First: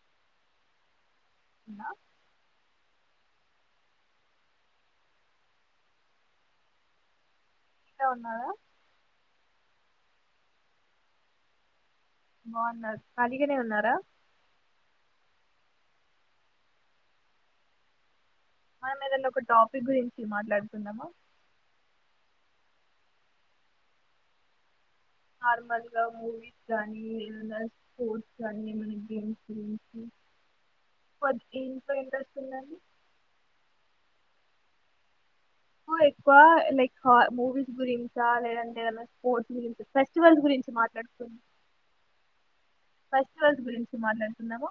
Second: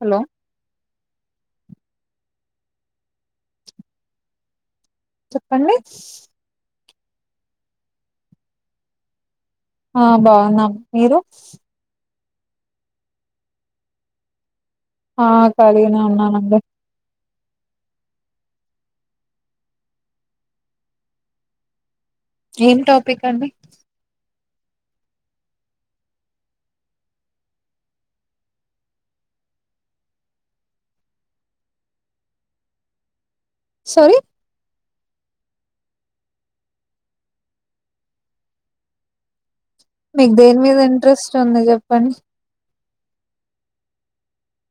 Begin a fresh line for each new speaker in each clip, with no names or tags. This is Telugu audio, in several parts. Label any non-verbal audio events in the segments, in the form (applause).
హలో
న
చెప్పండి
ఇక్కడే ఉన్నారా
ఆ బాగున్నాం మీరు
బాగున్నాన్ ఖాళీగానే ఉన్నారా
ఆ ఖాళీగానే ఉన్నాం అందరం
మనం ఏదైనా ఒక టాపిక్ గురించి మాట్లాడుకుందామా
ఏం టాపిక్ అండి
నార్మల్గా మూవీస్ గానీ ఏదైనా స్పోర్ట్స్ గానీ ఏమన్న గేమ్స్ గురించి (unintelligible) దేంట్లో ఇంట్రెస్ట్ ఉందండి
సారీ
ఎక్కువ లైక్ మూవీస్ గురించా లేదంట ఏదన్న స్పోర్ట్స్ గురించా
మీకు దేని మీద ఇంట్రెస్ట్ ఉంది చెప్పండి
ఫెస్టివల్స్ గురించి మాట్లాడుకుందామా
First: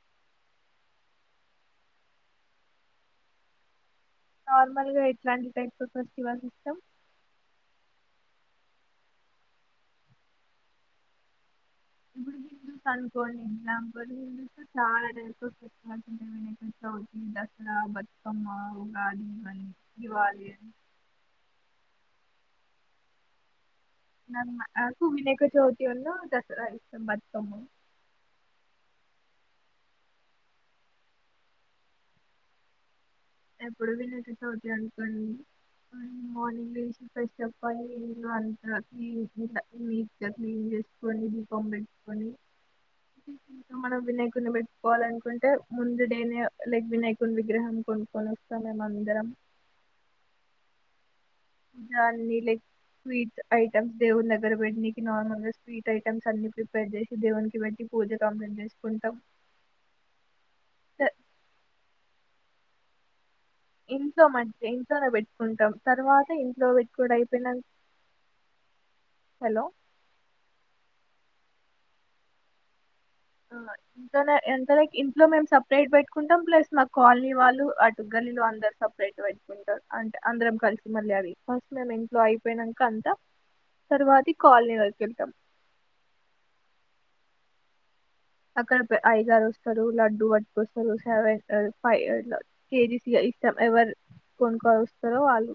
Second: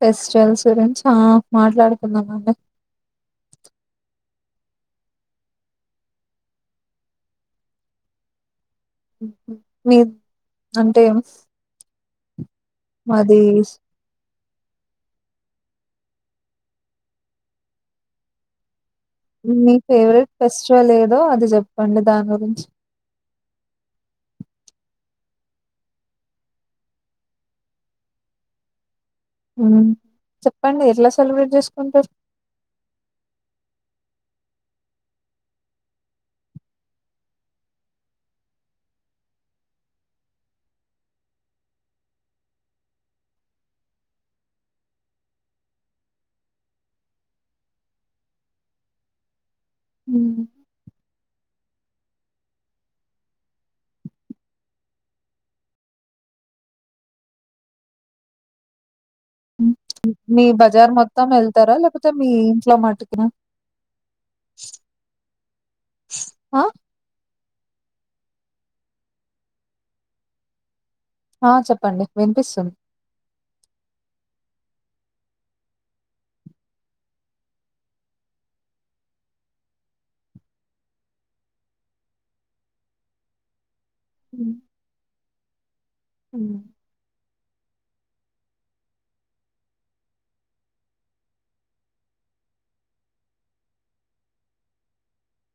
ఫెస్టివల్స్ గురించి ఆ మాట్లాడుకుందాం అండి
నార్మల్గా ఎట్లాంటి టైప్స్ ఫెస్టివల్స్ ఇష్టం
ఊ మీ అంటే
బుడు గుడు
మాది
అనుకోండి (unintelligible) చాలా ఫెస్టివల్స్ ఉన్నాయి దసరా బతుకమ్మ ఉగాది ఇవన్నీ
మీ ఫేవరెట్
దివాళి అని
ఫెస్టివల్ ఏదో అది చెప్పండి దాని చి
నాకు వినాయక చవితి అన్న దసరా బతుకమ్మ ఇష్టం
ఉ చెప్పండి ఎట్లా సెలబ్రేట్ చేసుకుంటరు
ఎప్పుడు వినాయకాచవితి అనుకోండి మార్నింగ్ లేసి ఫ్రెష్ అప్పి అయ్యి ఇల్లు అంతా క్లీన్ గా నీట్ గా క్లీన్ చేసుకోని దీపం పెట్టుకోని మనం వినాయకుడిని పెట్టుకోవాలి అనుకుంటే ముందు డే నే లైక్ వినాయకుడిని విగ్రహం కొను కొనిస్తే మేమందరం
ఉ
దాన్ని లైక్ స్వీట్ ఐటమ్స్ దేవుని దగ్గర పెట్నీకి నార్మల్గా స్వీట్ ఐటమ్స్ అన్ని ప్రిపేర్ చేసి దేవునికి పెట్టి పూజ కంప్లైంట్ చేసుకుంటాం
మీ బజార్
త-
మొత్తం వెళ్తారా లేపోతే మీ ఇంట్లో మటుకేనా
ఇంట్లో మటుకే ఇంట్లోనే పెట్టుకుంటాం తర్వాత
ఆ
ఇంట్లో పెట్టుకోడు అయి పోయినంక్ హలో
ఆ చెప్పండి వినిపిస్తుంది
ఆ ఇంట్లోనే అంటే లైక్ ఇంట్లో మేము సపరేట్ పెట్టుకుంటాం ప్లస్ మా కాలనీ వాళ్ళు అటు గల్లిలో అందరు సపరేట్ పెట్టుకుంటాం అంటే అందరం కలిసి మళ్ళీ అవి ఫస్ట్ మేము ఇంట్లో అయిపోయినంక అంత తర్వాతి కాలనీ వరకి వెళ్తాం
హ్
అక్కడ ఐగారు వస్తారు లడ్డు పట్టుకొస్తారు సెవెన్ ఫైవ్ కేజీస్గా ఇగ ఇష్టం ఎవరు కొనుక్కోని వస్తారో వాళ్ళు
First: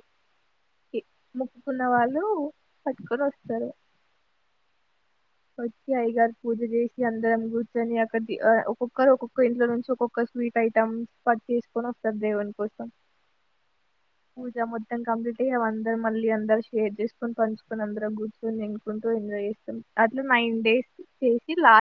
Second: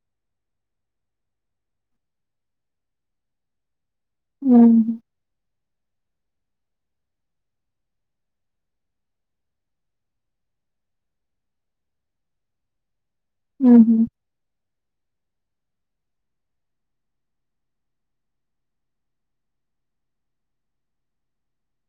మోక్కుకున్న వాళ్ళు పట్టుకొని వస్తారు
ఉ
వచ్చి అయగారు పూజ చేసి అందరం గుర్ ర్చొని అక్కడ ఒక్కొక్కరు ఒక్కొక్క ఇంట్లో నుంచి ఒక్కొక్క స్వీట్ ఐటెమ్ పట్ చేసుకొని వస్తారు దేవుని కోసం
ఉహు
పూజ మొత్తం కంప్లీట్ అ అ అందరు మళ్ళీ అందరు షేర్ చేసుకొని పంచుకొని అందరు కూర్చొని ఎగురుకుంటూ ఎంజాయ్ చేస్తాం. అట్లా నైన్ డేస్ చేసి లాస్ట్